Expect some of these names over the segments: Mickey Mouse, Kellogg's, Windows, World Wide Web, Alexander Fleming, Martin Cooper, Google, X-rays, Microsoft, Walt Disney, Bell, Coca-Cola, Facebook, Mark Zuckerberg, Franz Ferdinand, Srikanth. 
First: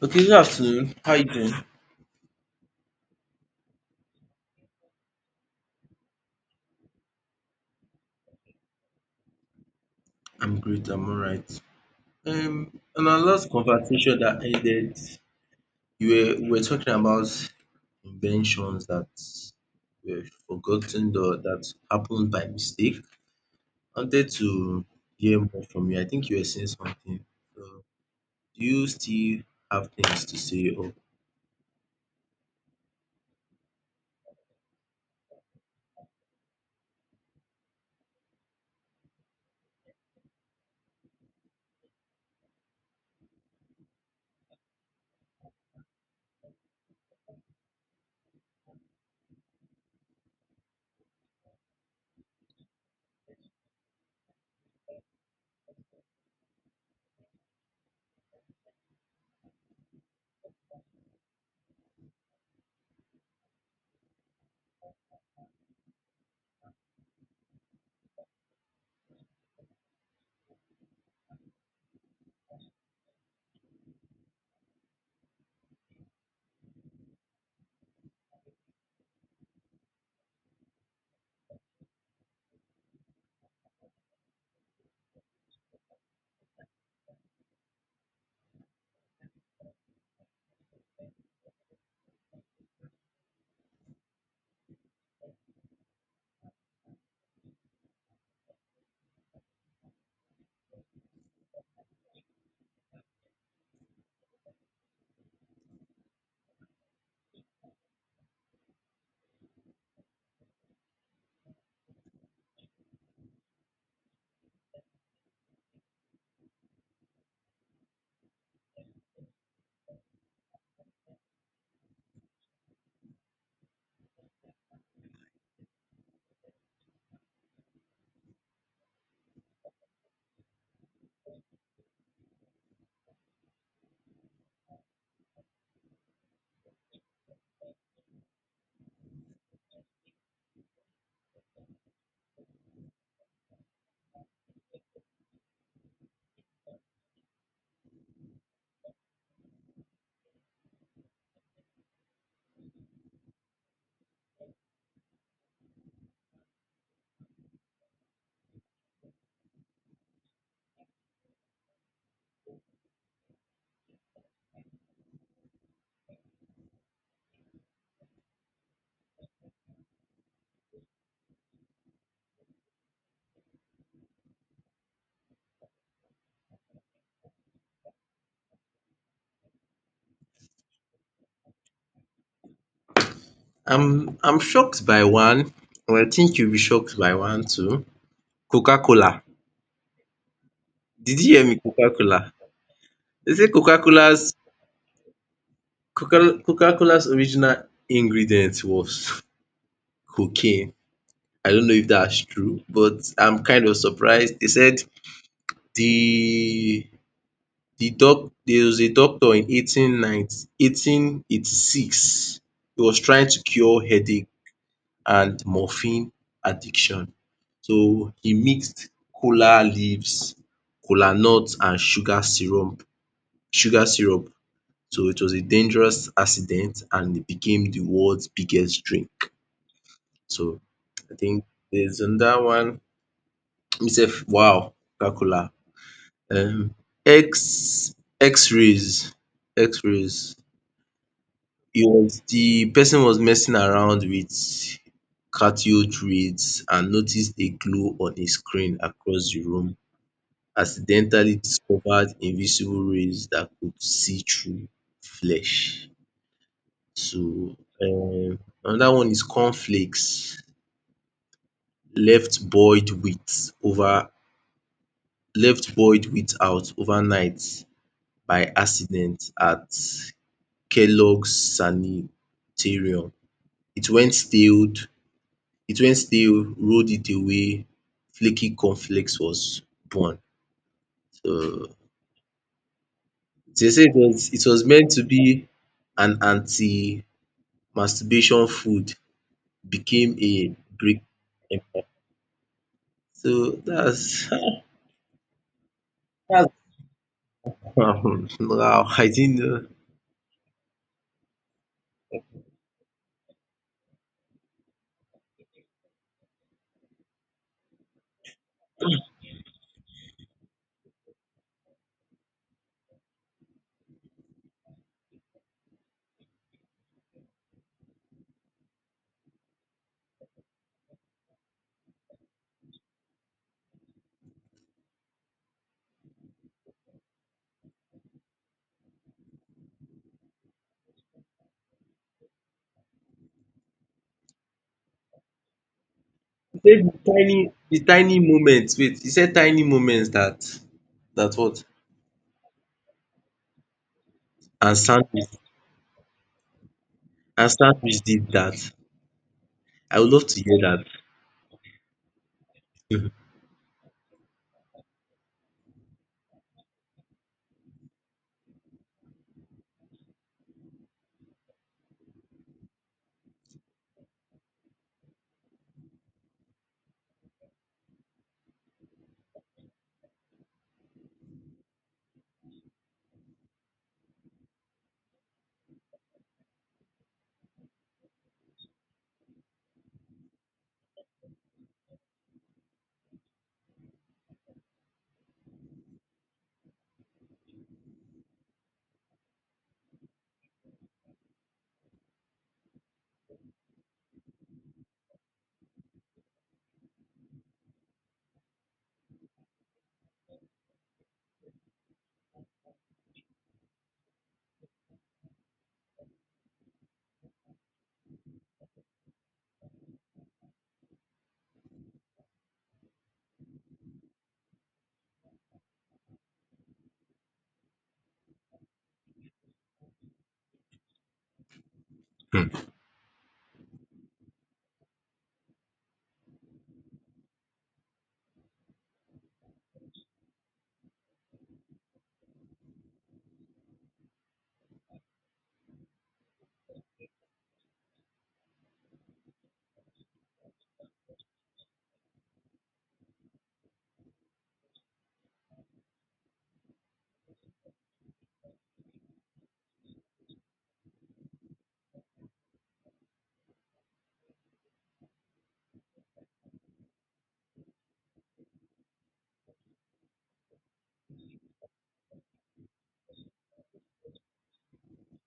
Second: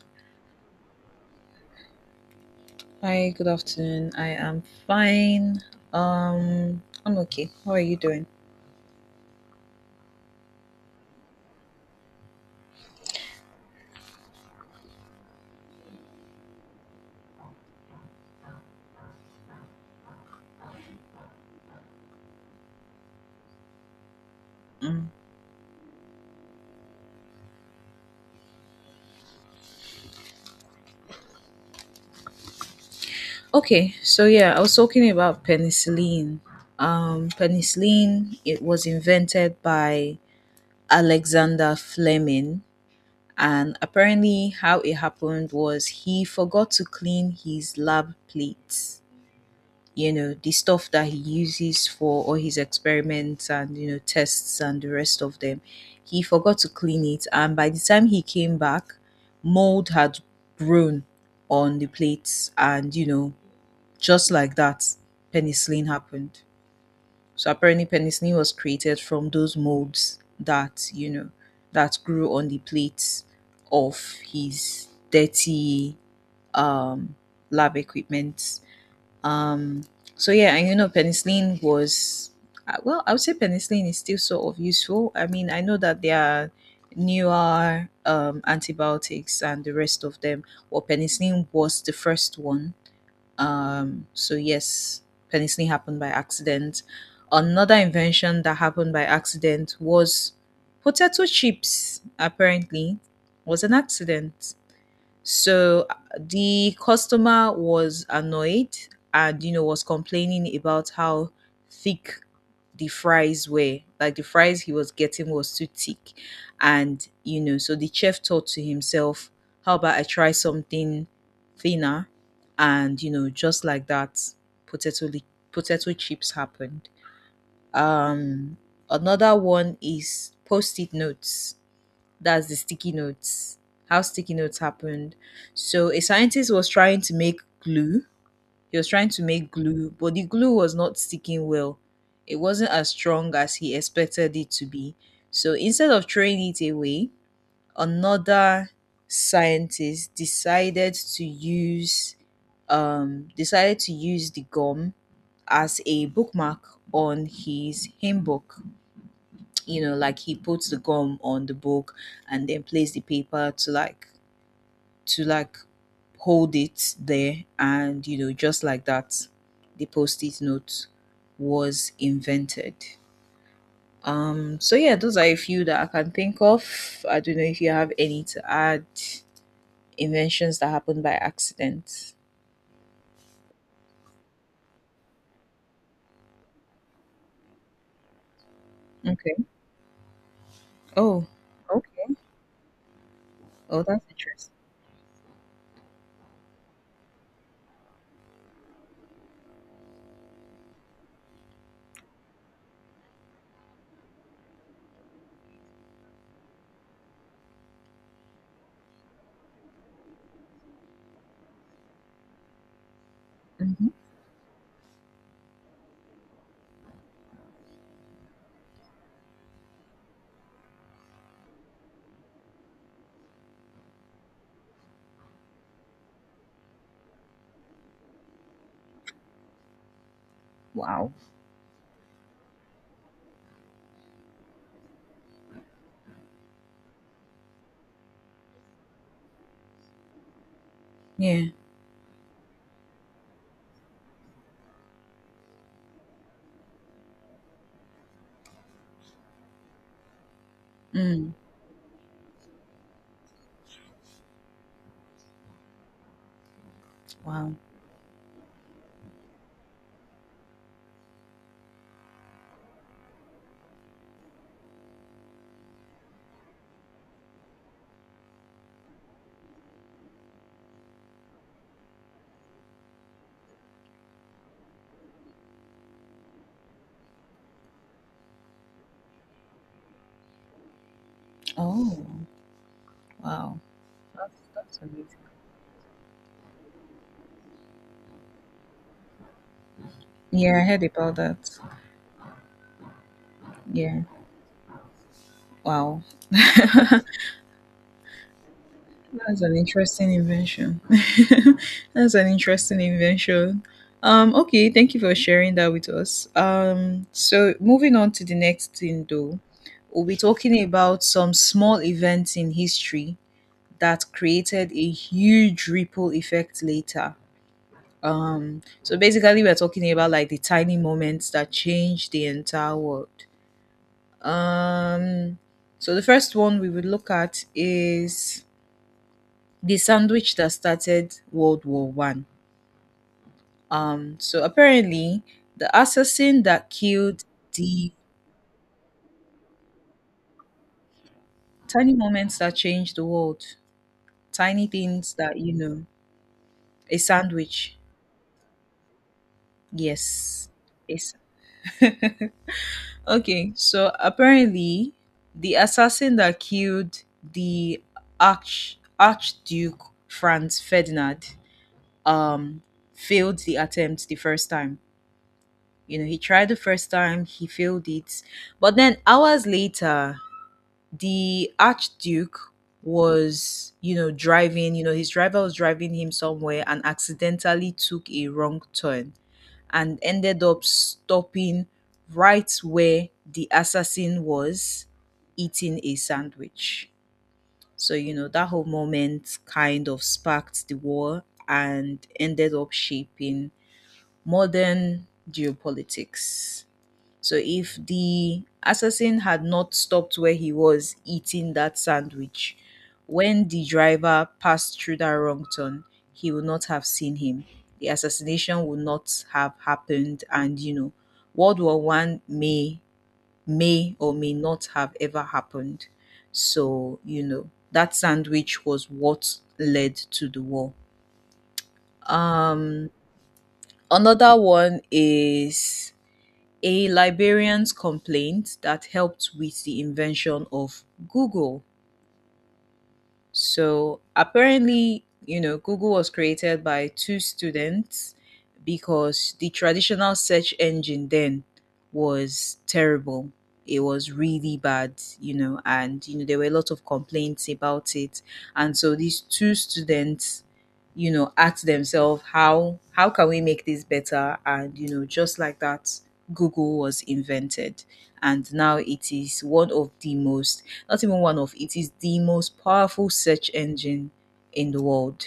Okay, good afternoon. How you doing? Hi, good afternoon. I am fine. I'm okay. How are you doing? I'm great. I'm all right. Um, on our last conversation that ended, you were we were talking about inventions that were forgotten or that happened by mistake. I wanted to Mm. hear more from you. I think you were saying something. So, do you still have things to say? Or Okay, so yeah, I was talking about penicillin. Penicillin, it was invented by Alexander Fleming, and apparently, how it happened was he forgot to clean his lab plates. The stuff that he uses for all his experiments and tests and the rest of them, he forgot to clean it, and by the time he came back, mold had grown on the plates, and just like that, penicillin happened. So apparently penicillin was created from those molds that that grew on the plates of his dirty um lab equipment. um, so yeah, and penicillin was well, I would say penicillin is still sort of useful. I mean, I know that there are newer antibiotics and the rest of them. Well, penicillin was the first one. So yes, penicillin happened by accident. Another invention that happened by accident was potato chips. Apparently, was an accident. So the customer was annoyed and was complaining about how thick the fries were. Like the fries he was getting was too thick. And so the chef thought to himself, how about I try something thinner? And just like that, potato li- potato chips happened. Um Another one is post-it notes, that's the sticky notes. How sticky notes happened. So a scientist was trying to make glue. He was trying to make glue, but the glue was not sticking well. It wasn't as strong as he expected it to be. So instead of throwing it away, another scientist decided to use the gum as a bookmark on his hymn book. Like, he puts the gum on the book and then plays the paper to like hold it there, and just like that, the post-it note was invented. So yeah, those are a few that I can think of. I don't know if you have any to add, inventions that happened by accident. I'm shocked by one. Or I think you'll be shocked by one too. Coca-Cola. Okay. Did Oh, you hear me? okay. Coca-Cola. They say Oh, that's interesting. Coca-Cola's original ingredient was cocaine. I don't know if that's true, but I'm kind of surprised. They said the there was a doctor in 1886. He was trying to cure Mhm. headache and morphine addiction. So he mixed cola leaves, cola nuts, and sugar syrup. So it was a dangerous accident and it became the world's biggest drink. So Wow. I think there's another one. Itself, wow. coca um X X-rays X-rays. Yeah. He was The person was messing around with cathode rays and noticed a glow on his screen across the room, Mm. accidentally discovered invisible rays that could see through flesh. Wow. So um another one is cornflakes left boiled with over left boiled without overnight by accident at Kellogg's sanitarium. It went stale, it went stale, rolled it away, flaky cornflakes was born. So Oh, wow. they say it That's was that's meant to amazing. be an anti-masturbation food, became a Yeah, I heard Greek about that. empire. So Yeah. that's Wow. that's wow, I didn't That's an know. interesting invention. That's an interesting invention. Okay, thank you for sharing that with us. So moving on to the next thing though, we'll be talking about some small events in history that created a huge ripple effect later. So basically, we're talking about like the tiny moments that changed the entire world. Um, so the first one we would look at is the sandwich that started World War One. So apparently, the assassin that You killed the the tiny moments. Wait, you said tiny moments that what? tiny moments that changed the world, tiny And things sandwich that a and sandwich. sandwich did that. I would love to Yes, hear yes. that. Okay, so apparently, the assassin that killed the Archduke Franz Ferdinand um failed the attempt the first time. You know, he tried the first time, he failed it. But then hours later, the Archduke was, you know, driving, you know, his driver was driving him somewhere and accidentally took a wrong turn and ended up stopping right where the assassin was eating a sandwich. So, you know, that whole moment kind of sparked the war and ended up shaping modern geopolitics. So if the assassin had not stopped where he was eating that sandwich, when the driver passed through that wrong turn, he would not have seen him. The assassination would not have happened, and you know, World War One may or may not have ever happened. So you know that sandwich was what led to the war. Um, Another one is a Liberian's complaint that helped with the invention of Google. So apparently, you know, Google was created by two students because the traditional search engine then was terrible. It was really bad, you know, and there were a lot of complaints about it. And so these two students asked themselves, how can we make this better, and just like that, Google was invented, and now it is one of the most, not even one of, it is the most powerful search engine in the world.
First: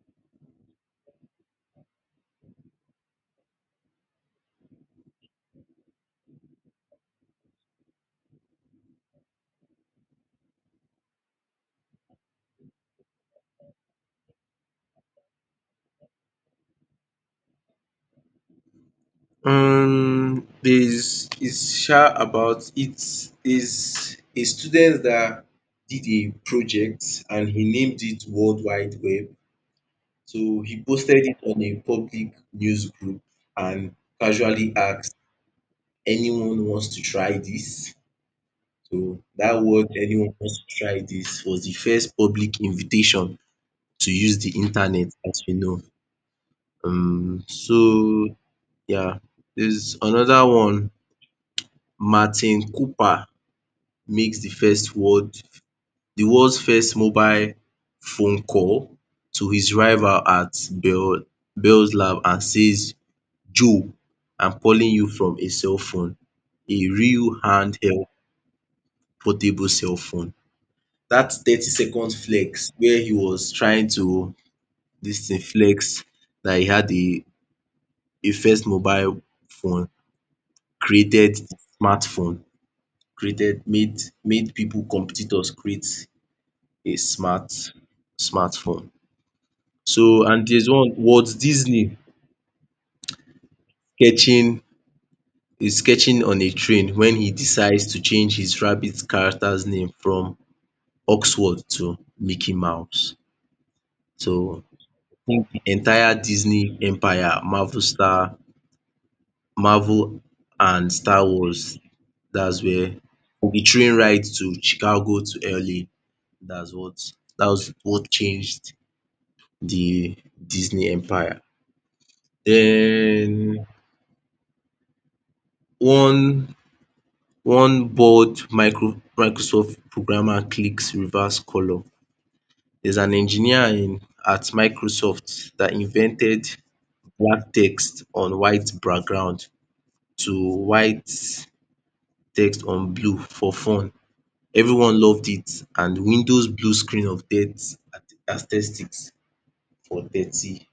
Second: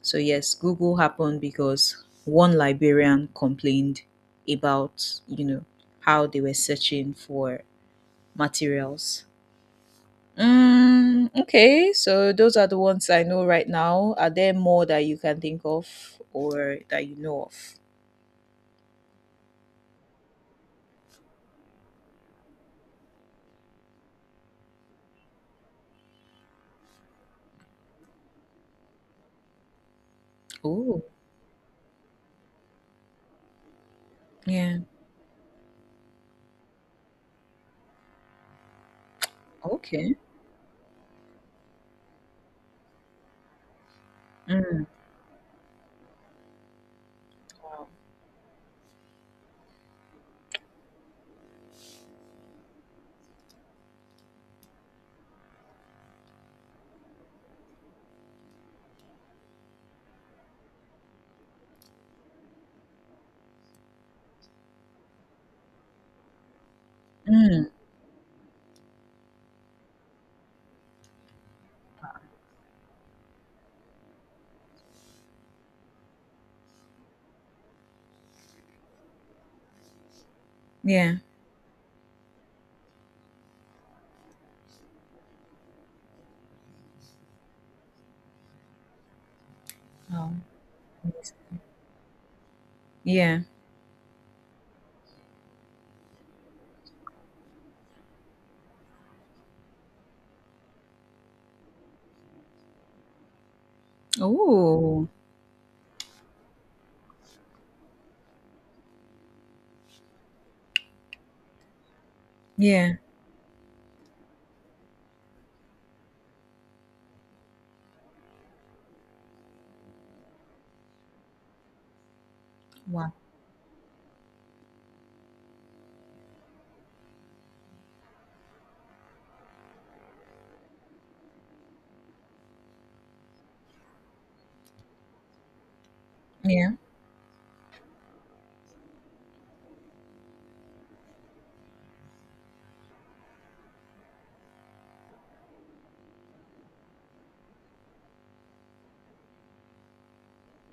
So yes, Google happened because one librarian complained about, you know, how they were searching for materials. Mm, okay, so those are the ones I know right now. Are there more that you can think of or that you know of? There's is sha about it's a student that did a project and he named it World Wide Web. So he Oh, posted it on a public news group and casually yeah. asked anyone wants to try this. So that word Okay. anyone wants to try this was the first public invitation to use the Mm. internet as we know. Wow. So yeah, there's another one. Martin Cooper makes the world's first mobile phone call to his rival at Bell's lab and says, "Joe, I'm calling you from a cell phone." A real Mm, handheld portable cell phone. That 30-second flex where he was trying to this thing flex that he had a first mobile phone, yeah. created smartphone, created made made people competitors create a smartphone. So Wow. and there's one Walt Disney Yeah. sketching is sketching on a train when he decides to change his rabbit character's name from Oxford to Mickey Mouse. So Oh, the entire Disney empire, Marvel and Star Wars. That's yeah. where the train ride to Chicago to LA. That's what that was what changed the Disney empire. Wow. Then one one bored Microsoft programmer clicks reverse color. There's an engineer in at Microsoft that invented Yeah. black text on white background to white text on blue for fun. Everyone loved it and Windows blew screen of death aesthetics for thirty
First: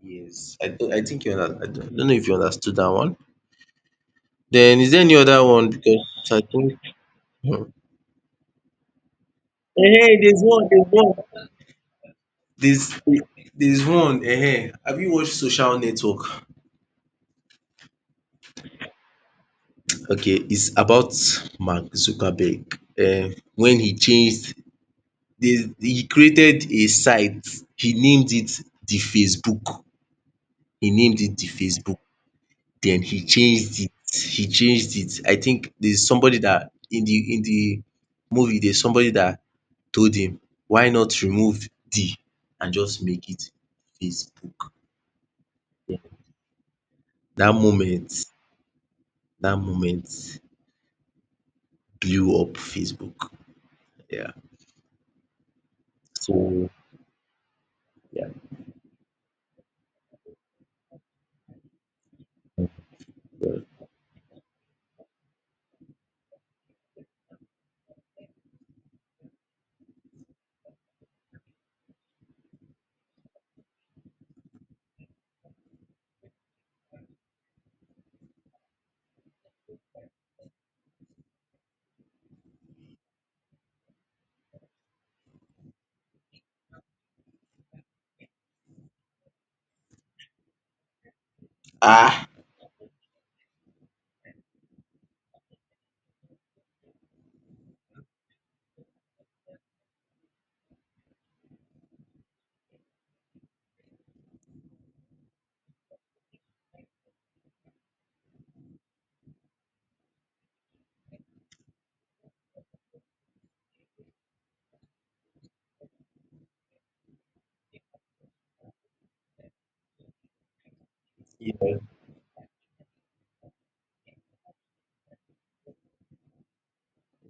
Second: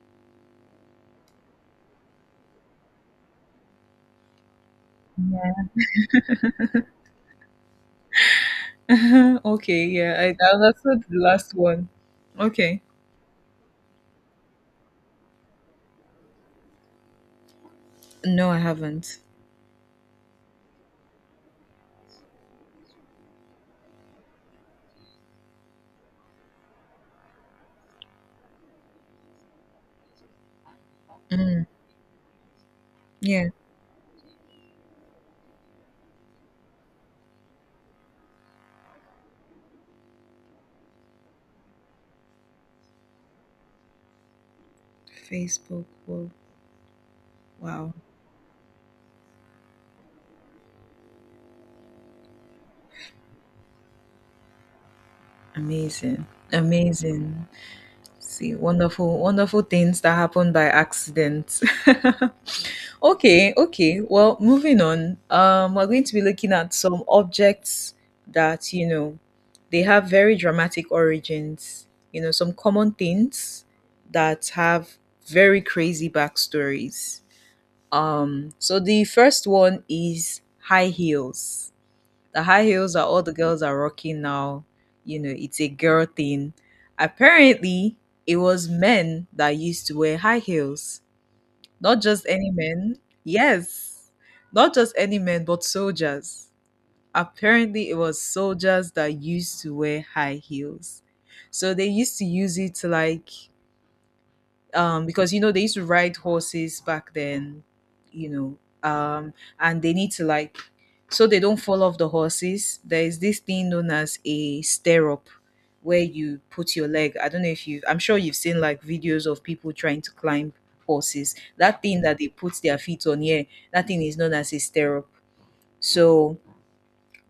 years. I don't, I think you under I don't know if you understood dat one. Den is there any other Yeah. one because I think um Okay. Yeah. I understood the last one. Okay. there's there's one have you watched Social Network? No, I haven't. Okay, it's about Mark Zuckerberg when he created a site he named it the Facebook. He named it the Mm. Facebook. Then Yeah. He changed it. I think there's somebody that in the movie there's somebody that told him why not remove D and just make it Facebook. Facebook. Yeah. Wow. That Wow. moment that moment blew up Facebook. Yeah. Amazing. So, Amazing. yeah. See, wonderful, wonderful things that happen by accident. Okay, okay. Well, moving on. We're going to be looking at some objects that, you know, they have very dramatic origins. You know, some common things that have very crazy backstories. So the first one is high heels. The high heels are all the girls are rocking now. You know, it's a girl thing. Apparently, it was men that used to wear high heels, not just Ah! any men. Yes. Not just any men, but soldiers. Apparently, it was soldiers that used to wear high heels. So they used to use it to like because you know they used to ride horses back then, you know um and they need to like, so they don't fall off the horses. There is this thing known as a stirrup where you put your leg. I don't know if you, I'm sure you've seen like videos of people trying to climb horses, Yeah. that thing that they put their feet on, yeah, that thing is known as a stirrup. So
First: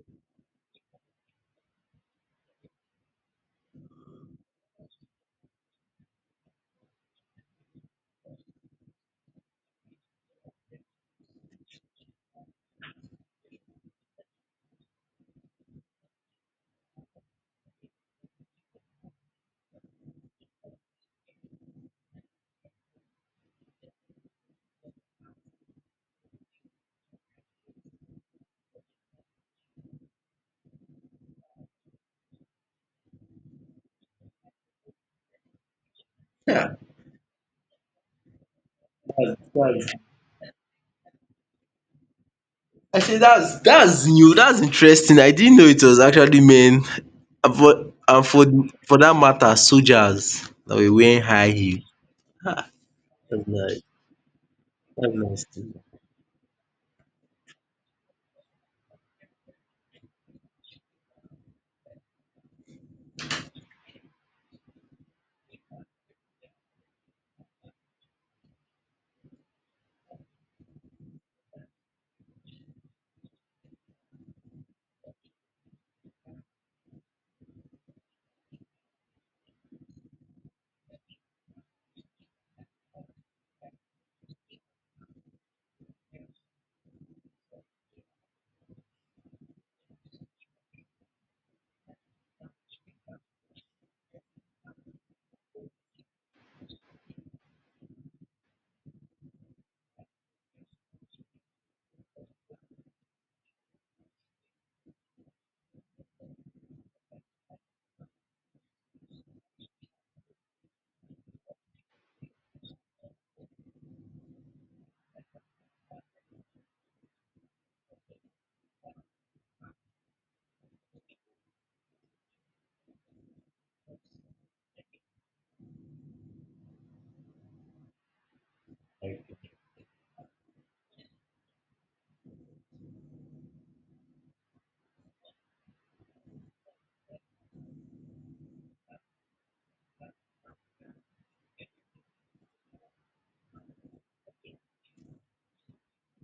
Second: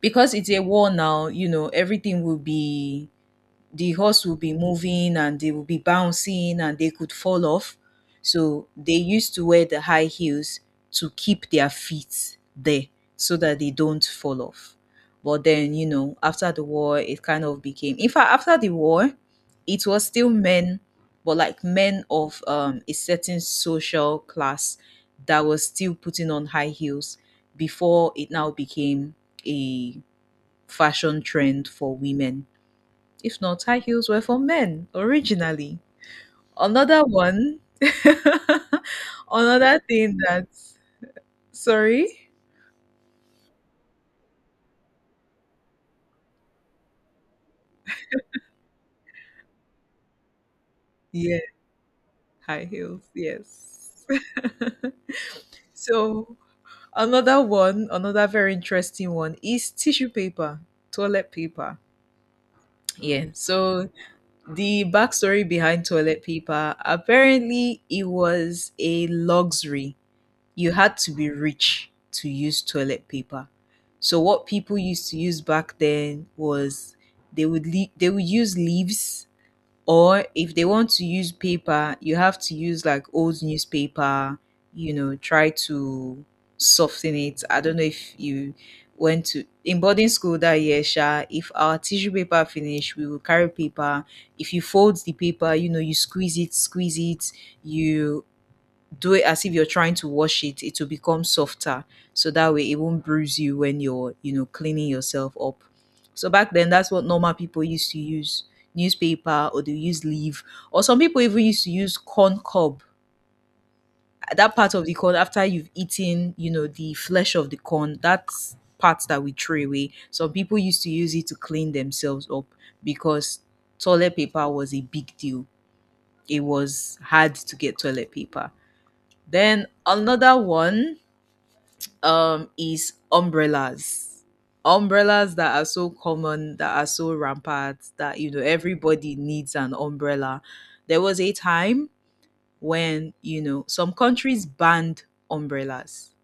because it's a war now, you know, everything will be, the horse will be moving and they will be bouncing and they could fall off. So they used to wear the high heels to keep their feet there so that they don't fall off. But then, you know, after the war, it kind of became, in fact, after the war, it was still men, but like men of a certain social class that was still putting on high heels before it now became a fashion trend for women. If not, high heels were for men originally. Yeah. Another one, another thing that, sorry? Actually that's new, that's interesting. I didn't know it was actually men and for that matter soldiers that were wearing Yeah, high heel. high Ah! heels, That's nice. yes. That's nice to So another one, another very interesting one is tissue paper, toilet paper. Yeah. So the backstory behind toilet paper, apparently it was a luxury. You had to be rich to use toilet paper. So what people used to use back then was, they would they would use leaves, or if they want to use paper, you have to use like old newspaper, you know, try to soften it. I don't know if you went to, in boarding school that year, Sha, if our tissue paper finished, we will carry paper. If you fold the paper, you know, you squeeze it, you do it as if you're trying to wash it. It will become softer, so that way it won't bruise you when you're, you know, cleaning yourself up. So back then, that's what normal people used to use. Newspaper, or they use leaf. Or some people even used to use corn cob. That part of the corn after you've eaten, you know, the flesh of the corn, that's part that we throw away. Some people used to use it to clean themselves up, because toilet paper was a big deal. It was hard to get toilet paper. Then another one is umbrellas. Umbrellas that are so common, that are so rampant, that you know everybody needs an umbrella. There was a time when, you know, some countries banned umbrellas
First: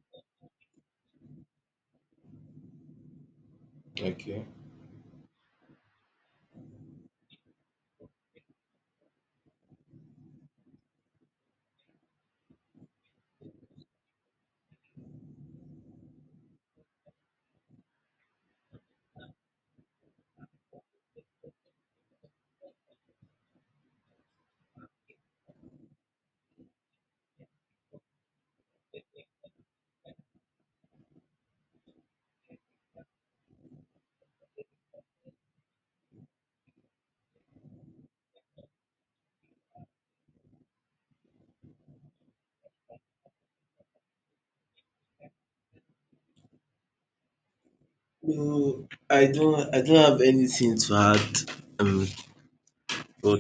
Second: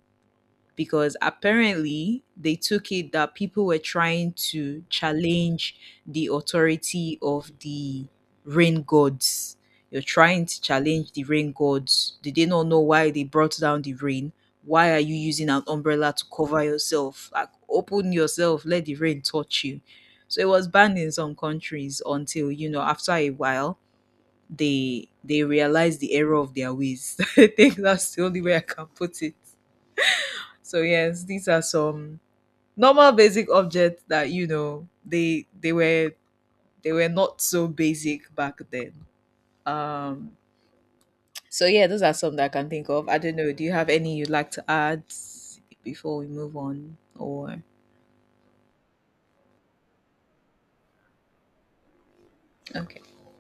because apparently they took it that people were trying Okay. to challenge the authority of the rain gods. You're trying to challenge the rain gods. Did they not know why they brought down the rain? Why are you using an umbrella to cover yourself? Like, open yourself, let the rain touch you. So it was banned in some countries until, you know, after a while, they realized the error of their ways. I think that's the only way I can put it. So yes, these are some normal basic objects that you know they were, they were not so basic back then. Um so yeah, those are some that I can think of. I don't know, do you have any you'd like to add before we move on or No, I don't have anything to add. Um, okay. but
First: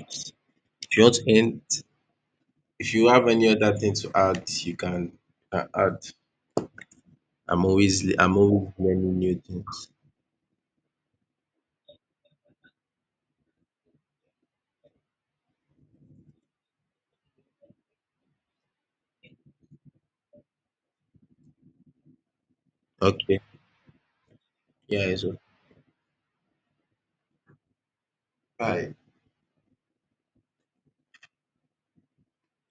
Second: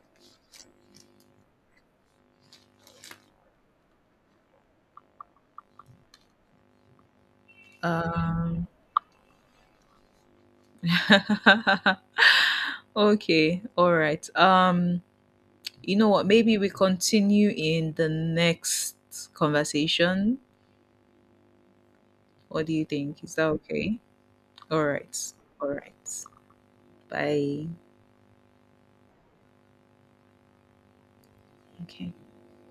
if you want to end, if you have any other thing to add, you can add. I'm Um always learning new things. Okay, all right. You know what, maybe we continue in the next conversation. What do you think? Is Okay. that okay? All Yeah, it's right. okay. All right. Bye. Bye. Okay.